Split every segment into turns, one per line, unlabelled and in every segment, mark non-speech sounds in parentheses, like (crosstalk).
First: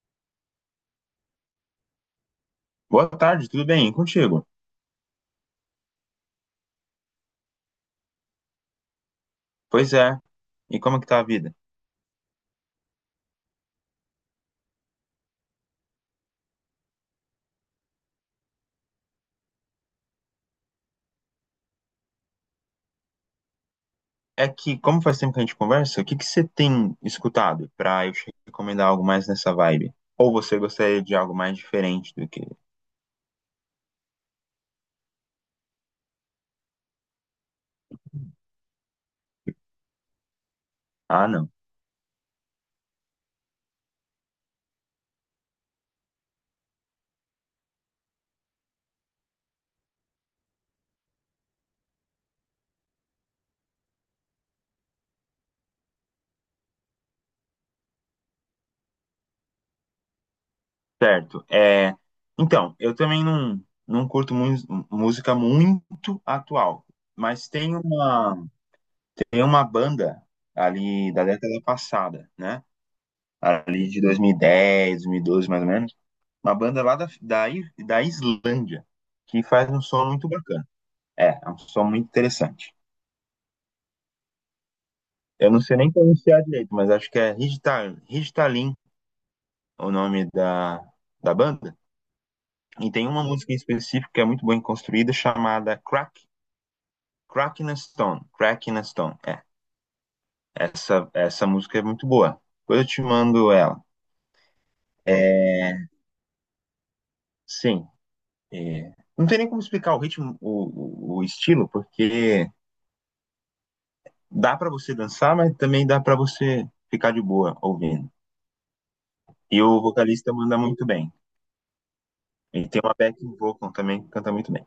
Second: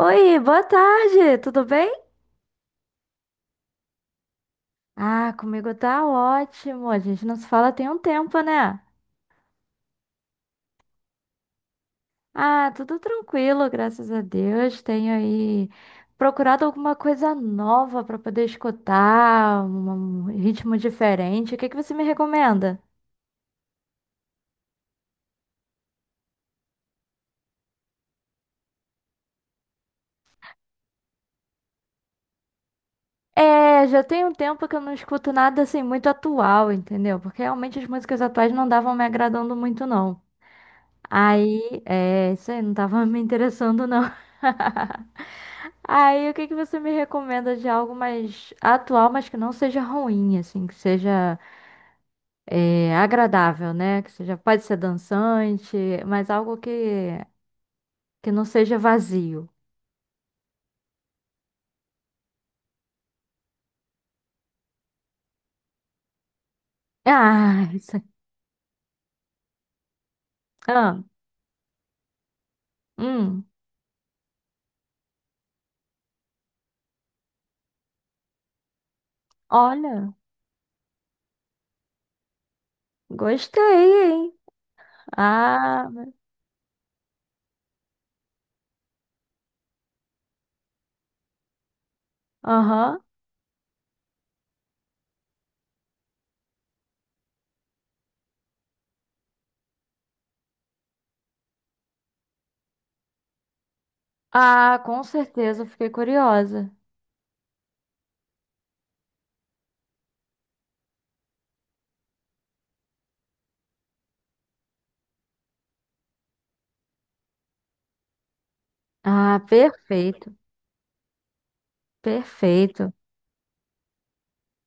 Oi, boa tarde, tudo bem?
Boa tarde, tudo bem? E contigo?
Ah, comigo tá ótimo. A gente não se fala tem um tempo, né?
Pois é. E como é que tá a vida?
Ah, tudo tranquilo, graças a Deus. Tenho aí procurado alguma coisa nova pra poder escutar, um ritmo diferente. O que que você me recomenda?
É que, como faz tempo que a gente conversa, o que que você tem escutado pra eu te recomendar algo mais nessa vibe? Ou você gostaria de algo mais diferente do que.
É, já tem um tempo que eu não escuto nada assim muito atual, entendeu? Porque realmente as músicas atuais não davam me agradando muito, não.
Ah, não.
Aí, é, isso aí não tava me interessando, não. (laughs) Aí, o que que você me recomenda de algo mais atual, mas que não seja ruim, assim, que seja agradável, né? Que seja, pode ser dançante, mas algo que não seja vazio. (laughs)
Certo. Então, eu também não curto música muito atual, mas
Ah,
tem
isso aí.
uma, tem uma banda
Ah,
ali da década passada, né?
hum,
Ali de 2010, 12, mais ou menos. Uma banda lá da Islândia, que faz um som
olha,
muito bacana. É um som muito interessante.
gostei, hein?
Eu não sei
Ah,
nem pronunciar direito, mas acho que é Ridtalin, o nome da banda. E
aham.
tem uma música em específico que é muito bem construída, chamada Crack in a Stone. Crack in a Stone, é. Essa música é muito boa. Depois eu te mando ela.
Ah, com
É,
certeza, eu fiquei curiosa.
Sim, não tem nem como explicar o ritmo, o estilo, porque dá para você dançar, mas também dá para você ficar de boa ouvindo.
Ah,
E o
perfeito,
vocalista manda muito bem. Ele tem
perfeito.
uma backing vocal também que canta muito bem.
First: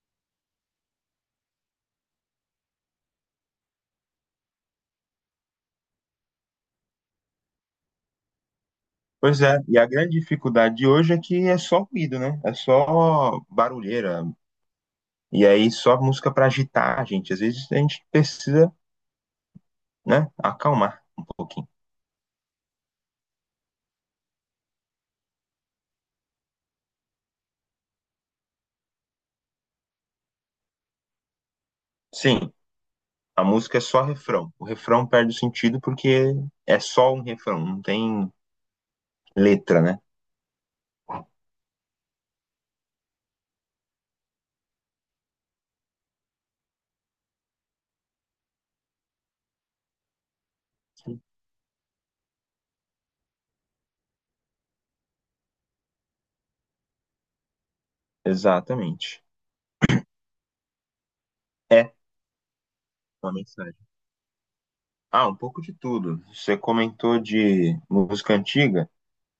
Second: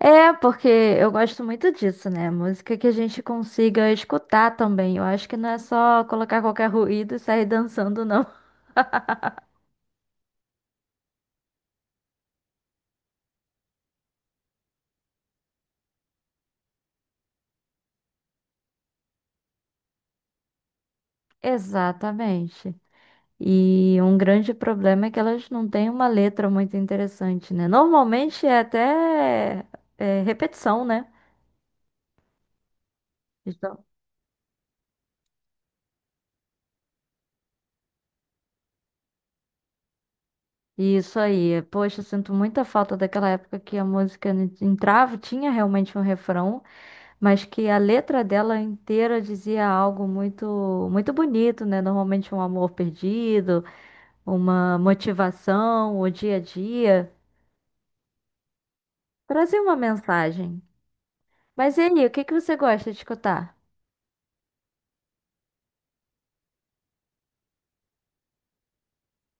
É, porque eu gosto muito disso, né? Música que a gente consiga escutar também. Eu acho que não é só colocar qualquer ruído e sair dançando, não. (laughs)
Pois é, e a grande dificuldade de hoje é que é só ruído, né? É só barulheira. E aí só música para agitar a gente. Às vezes a gente precisa, né, acalmar um pouquinho.
Exatamente. E um grande problema é que elas não têm uma letra muito interessante, né? Normalmente é até repetição, né?
Sim, a música é
Então,
só refrão. O refrão perde o sentido porque é só um refrão, não tem letra, né?
isso aí. Poxa, eu sinto muita falta daquela época que a música entrava, tinha realmente um refrão. Mas que a letra dela inteira dizia algo muito muito bonito, né? Normalmente um amor perdido, uma motivação, o dia a dia,
Exatamente.
trazia uma mensagem. Mas e
É
aí, o que que você gosta de
uma
escutar?
mensagem. Ah, um pouco de tudo. Você comentou de música antiga.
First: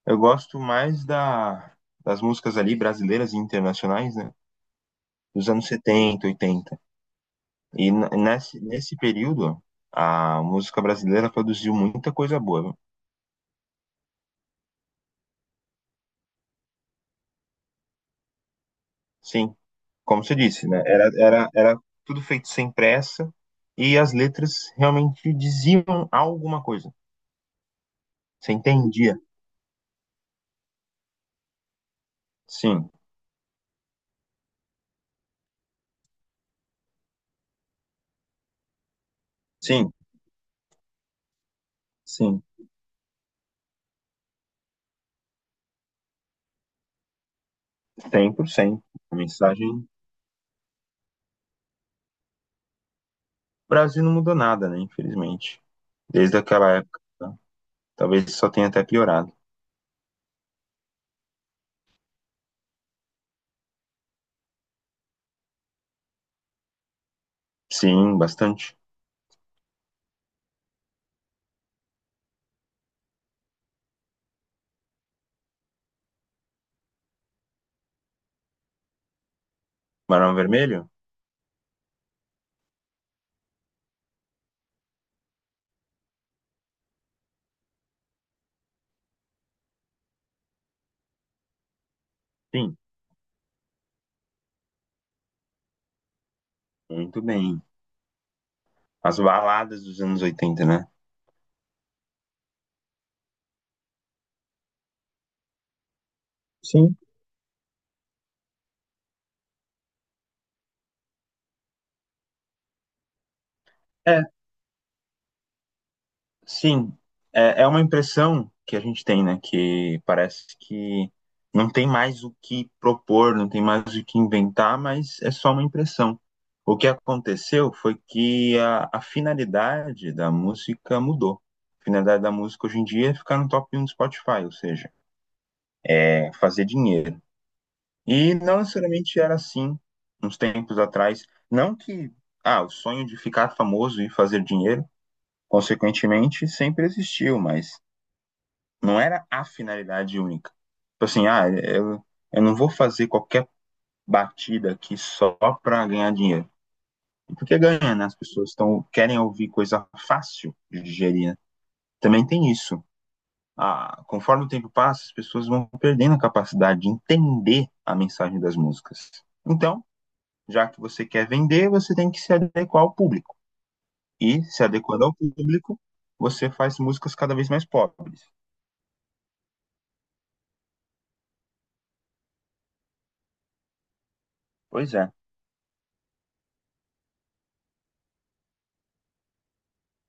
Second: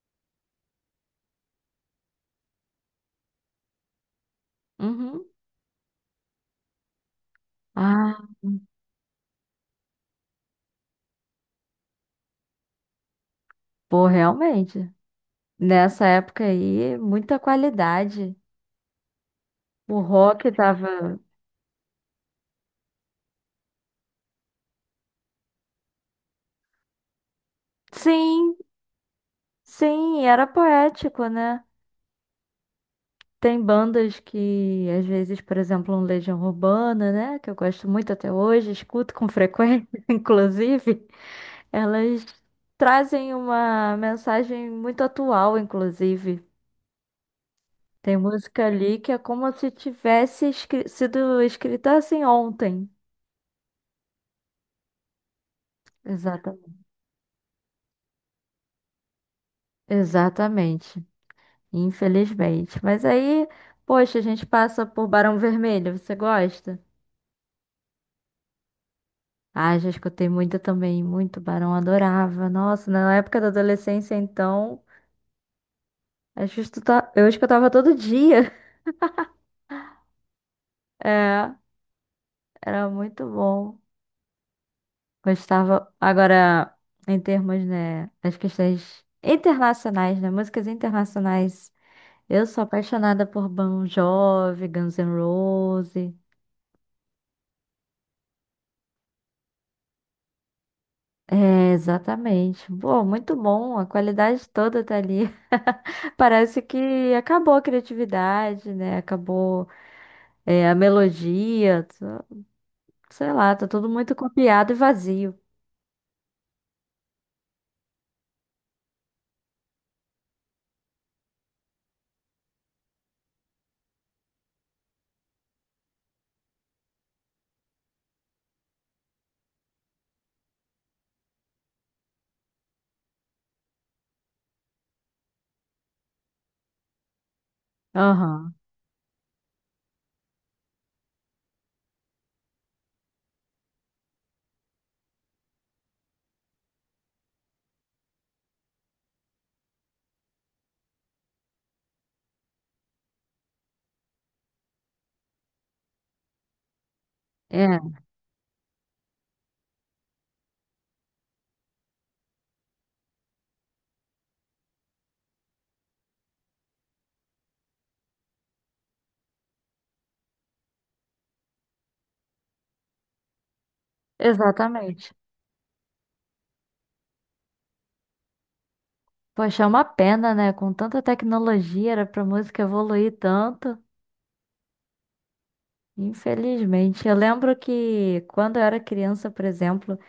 Eu gosto mais das músicas ali brasileiras e internacionais, né?
Uhum.
Dos anos 70, 80. E n-
Ah,
nesse, nesse período, a música brasileira produziu muita coisa boa. Viu?
pô, realmente. Nessa época aí, muita qualidade.
Sim,
O
como você
rock
disse, né? Era,
tava.
era, era tudo feito sem pressa e as letras realmente diziam alguma coisa. Você
Sim,
entendia?
sim, era poético, né?
Sim,
Tem bandas que, às vezes, por exemplo, um Legião Urbana, né? Que eu gosto muito até hoje, escuto com frequência,
sim,
(laughs) inclusive. Elas
sim.
trazem uma mensagem muito atual, inclusive. Tem música
100%.
ali que
A
é como se
mensagem
tivesse sido escrita assim ontem.
O Brasil não mudou nada, né? Infelizmente. Desde
Exatamente.
aquela época. Tá? Talvez só tenha até piorado.
Exatamente. Infelizmente. Mas aí, poxa, a gente passa por Barão Vermelho. Você gosta?
Sim, bastante.
Ah, já escutei muito também, muito Barão, adorava. Nossa, na época da adolescência, então, eu escutava todo dia. (laughs)
Barão Vermelho?
É, era muito bom. Gostava. Agora, em termos, né, das questões internacionais, né, músicas internacionais, eu sou
Sim,
apaixonada por Bon Jovi, Guns N' Roses.
muito bem. As baladas dos anos 80, né?
É, exatamente. Pô, muito bom, a qualidade toda tá ali. (laughs) Parece
Sim.
que acabou a criatividade, né? Acabou. É, a melodia, sei lá, tá tudo muito
É,
copiado e vazio.
Sim, é uma impressão que a gente tem, né? Que parece que não tem mais o que propor, não tem mais o que inventar, mas é só uma impressão. O que aconteceu foi que a finalidade da música mudou. A finalidade da música hoje em dia é ficar no top 1 do Spotify, ou seja, é fazer dinheiro. E
Aham,
não necessariamente era assim uns tempos atrás. Não que o sonho de ficar famoso e fazer dinheiro, consequentemente, sempre existiu, mas não era a finalidade única. Tipo assim, eu não vou fazer qualquer batida aqui só para ganhar dinheiro. E porque
é,
ganha, né? As pessoas querem ouvir coisa fácil de digerir, né? Também tem isso. Ah, conforme o tempo passa, as pessoas vão perdendo a capacidade de entender a mensagem das músicas. Então, já que você quer vender, você tem que se adequar ao público. E, se adequando
exatamente.
ao público, você faz músicas cada vez mais pobres.
Poxa, é uma pena, né? Com tanta tecnologia, era pra música evoluir tanto.
Pois é.
Infelizmente. Eu lembro que quando eu era criança, por exemplo,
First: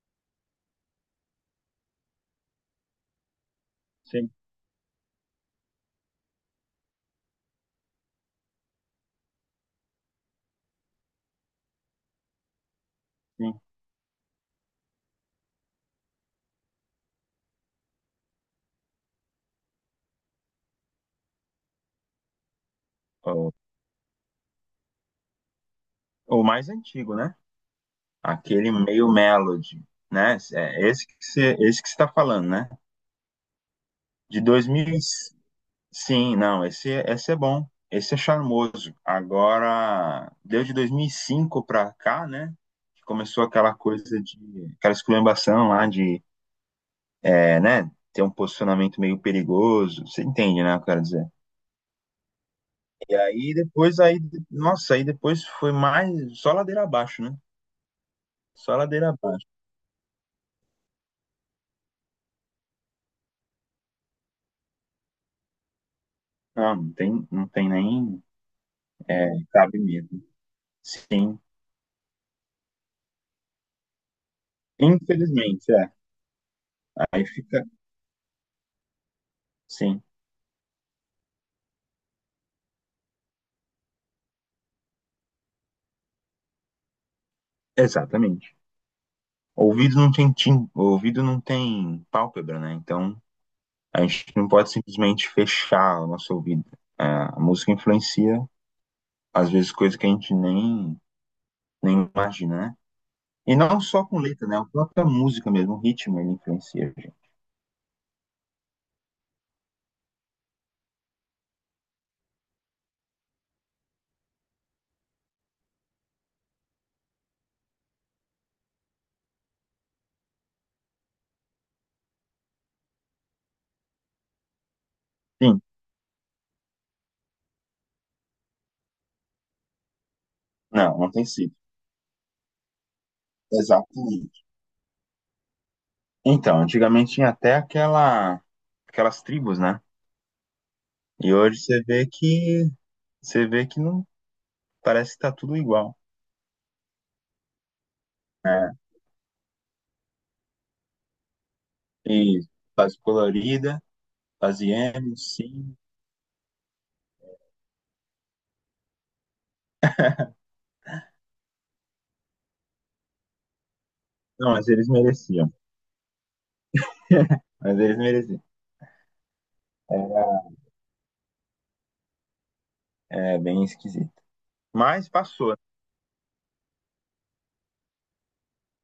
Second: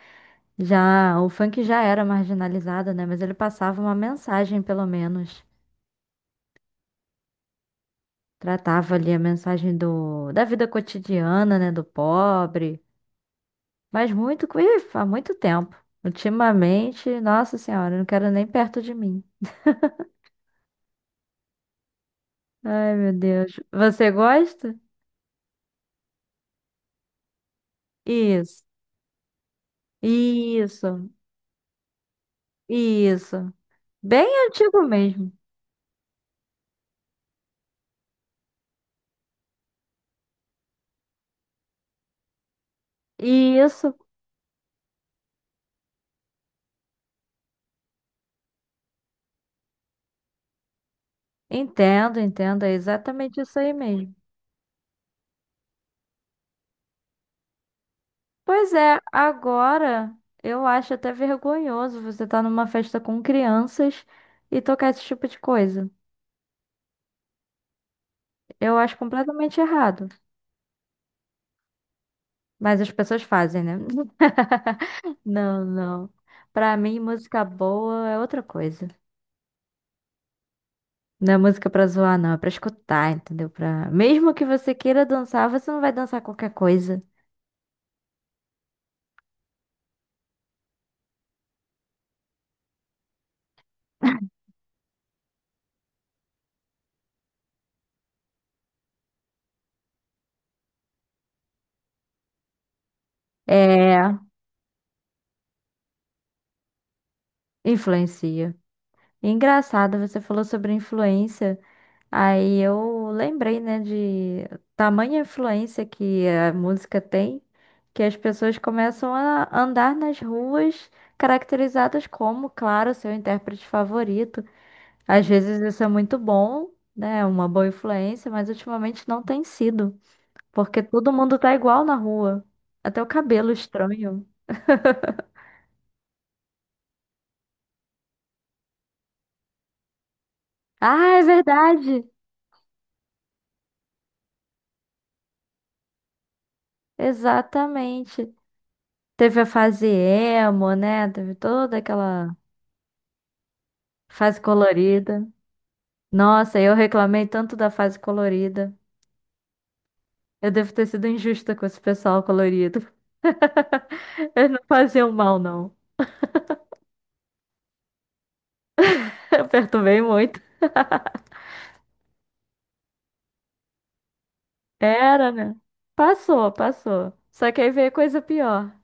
já o funk já era marginalizado, né? Mas ele passava uma
Sim,
mensagem, pelo menos. Tratava ali a mensagem do, da vida cotidiana, né? Do pobre.
sim.
Mas muito, ih, há muito tempo. Ultimamente, nossa senhora, não quero nem perto de mim. Ai, meu
Oh,
Deus. Você gosta?
o mais antigo, né?
Isso.
Aquele meio Melody, né? É esse
Isso.
que você, esse que você tá falando, né?
Isso. Bem
De
antigo
2000,
mesmo.
sim, não, esse é bom, esse é charmoso. Agora, deu de 2005 para cá, né? Que começou aquela
Isso.
coisa de, aquela esculhambação lá de, né? Ter um posicionamento meio perigoso, você entende, né? Eu quero dizer.
Entendo, entendo. É
E
exatamente
aí
isso aí
depois,
mesmo.
aí, nossa, aí depois foi mais, só ladeira abaixo, né?
Pois
Só
é,
ladeira abaixo.
agora eu acho até vergonhoso você estar numa festa com crianças e tocar esse tipo de coisa.
Não, não tem nem.
Eu acho
É,
completamente
cabe
errado.
mesmo. Sim.
Mas as pessoas fazem, né? (laughs) Não,
Infelizmente, é.
não. Pra mim,
Aí
música
fica.
boa é outra coisa.
Sim,
Não é música pra zoar, não. É pra escutar, entendeu? Pra... Mesmo que você queira dançar, você não vai dançar qualquer coisa.
exatamente. O ouvido não tem tim... o ouvido não tem pálpebra, né? Então a gente não pode simplesmente fechar o nosso ouvido. É, a música influencia, às vezes, coisas que a gente nem imagina, né? E não só
É,
com letra, né? A própria música mesmo, o ritmo, ele influencia, gente.
influencia. Engraçado, você falou sobre influência. Aí eu lembrei, né, de tamanha influência que a música tem, que as pessoas começam a andar nas ruas caracterizadas como, claro, seu intérprete favorito. Às
Sim,
vezes isso é muito bom, né? Uma boa influência, mas ultimamente não tem sido, porque
não
todo
tem
mundo
sido.
tá igual na rua. Até o cabelo estranho.
Exatamente. Então, antigamente tinha até aquelas tribos, né?
Ah, é
E hoje você
verdade!
vê que não parece que tá tudo igual.
Exatamente.
É,
Teve a fase emo, né? Teve toda aquela
e fase colorida,
fase
fase emo,
colorida.
sim.
Nossa, eu reclamei tanto da fase colorida. Eu devo ter sido injusta com esse pessoal colorido. (laughs) Eles
Não,
não
mas eles
faziam mal,
mereciam.
não.
(laughs) Mas eles mereciam.
(laughs) Eu perturbei muito.
É bem esquisito. Mas
Era,
passou,
né?
né?
Passou, passou. Só que aí veio coisa pior.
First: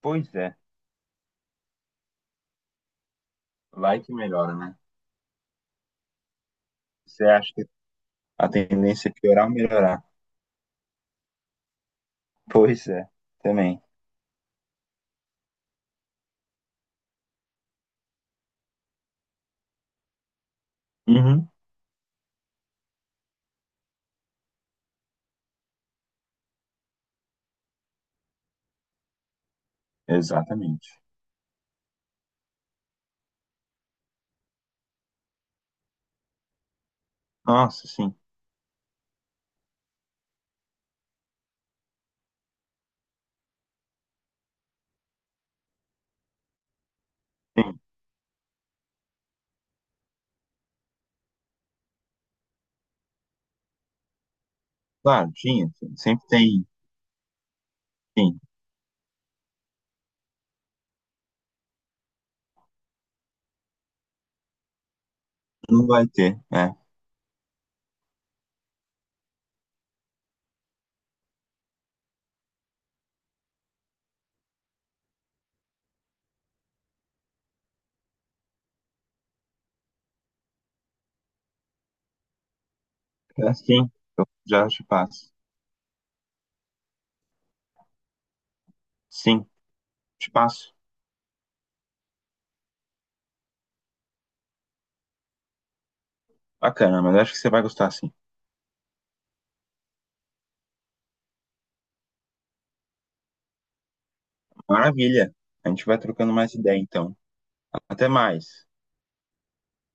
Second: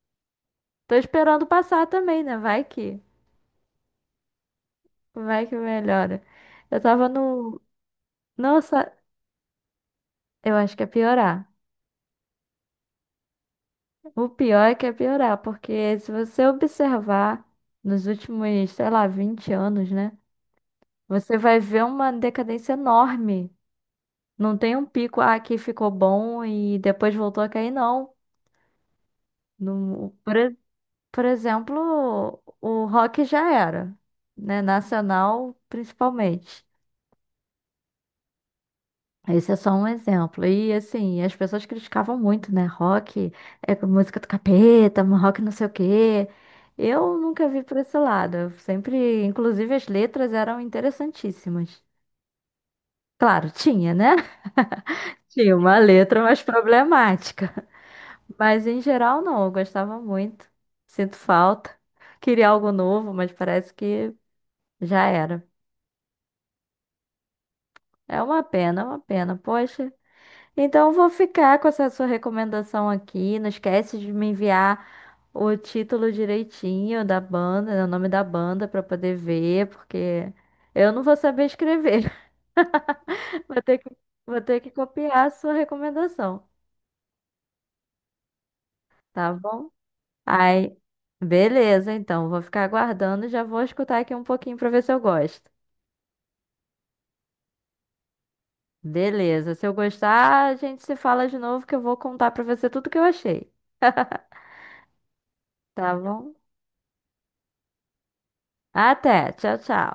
Pois é,
Tô esperando passar também, né?
vai que melhora, né?
Vai que melhora. Eu tava
Você acha
no.
que a
Nossa,
tendência é piorar ou melhorar?
eu acho que é piorar.
Pois é, também.
O pior é que é piorar, porque se você observar nos últimos, sei lá, 20 anos, né? Você
Uhum.
vai ver uma decadência enorme. Não tem um pico, ah, aqui ficou bom e depois voltou a cair, não. No, por, e-
Exatamente.
por exemplo, o rock já era, né? Nacional, principalmente.
Nossa, sim.
Esse é só um exemplo. E assim, as pessoas criticavam muito, né? Rock é música do capeta, rock não sei o quê. Eu nunca vi por
Sim.
esse lado. Eu sempre, inclusive, as letras eram interessantíssimas. Claro, tinha, né? (laughs)
Claro,
Tinha
tinha.
uma
Sim.
letra
Sempre
mais
tem.
problemática.
Sim.
Mas em geral, não. Eu gostava muito. Sinto falta. Queria algo novo, mas parece que já era.
Não vai ter, né?
É uma pena, é uma pena. Poxa. Então, eu vou ficar com essa sua recomendação aqui. Não esquece de me enviar o título direitinho da banda, né, o nome da banda para poder ver, porque eu não vou saber escrever. (laughs) Vou ter
Sim.
que,
Eu
vou ter
já
que
te
copiar a
passo.
sua recomendação, tá
Sim,
bom?
te passo.
Aí, beleza, então, vou ficar aguardando e já vou escutar aqui um pouquinho para ver se eu gosto.
Bacana, mas acho que você vai gostar sim.
Beleza, se eu gostar, a gente se fala de novo que eu vou contar para você tudo que eu achei,
Maravilha. A gente
tá
vai trocando
bom?
mais ideia, então. Até mais.
Até, tchau, tchau.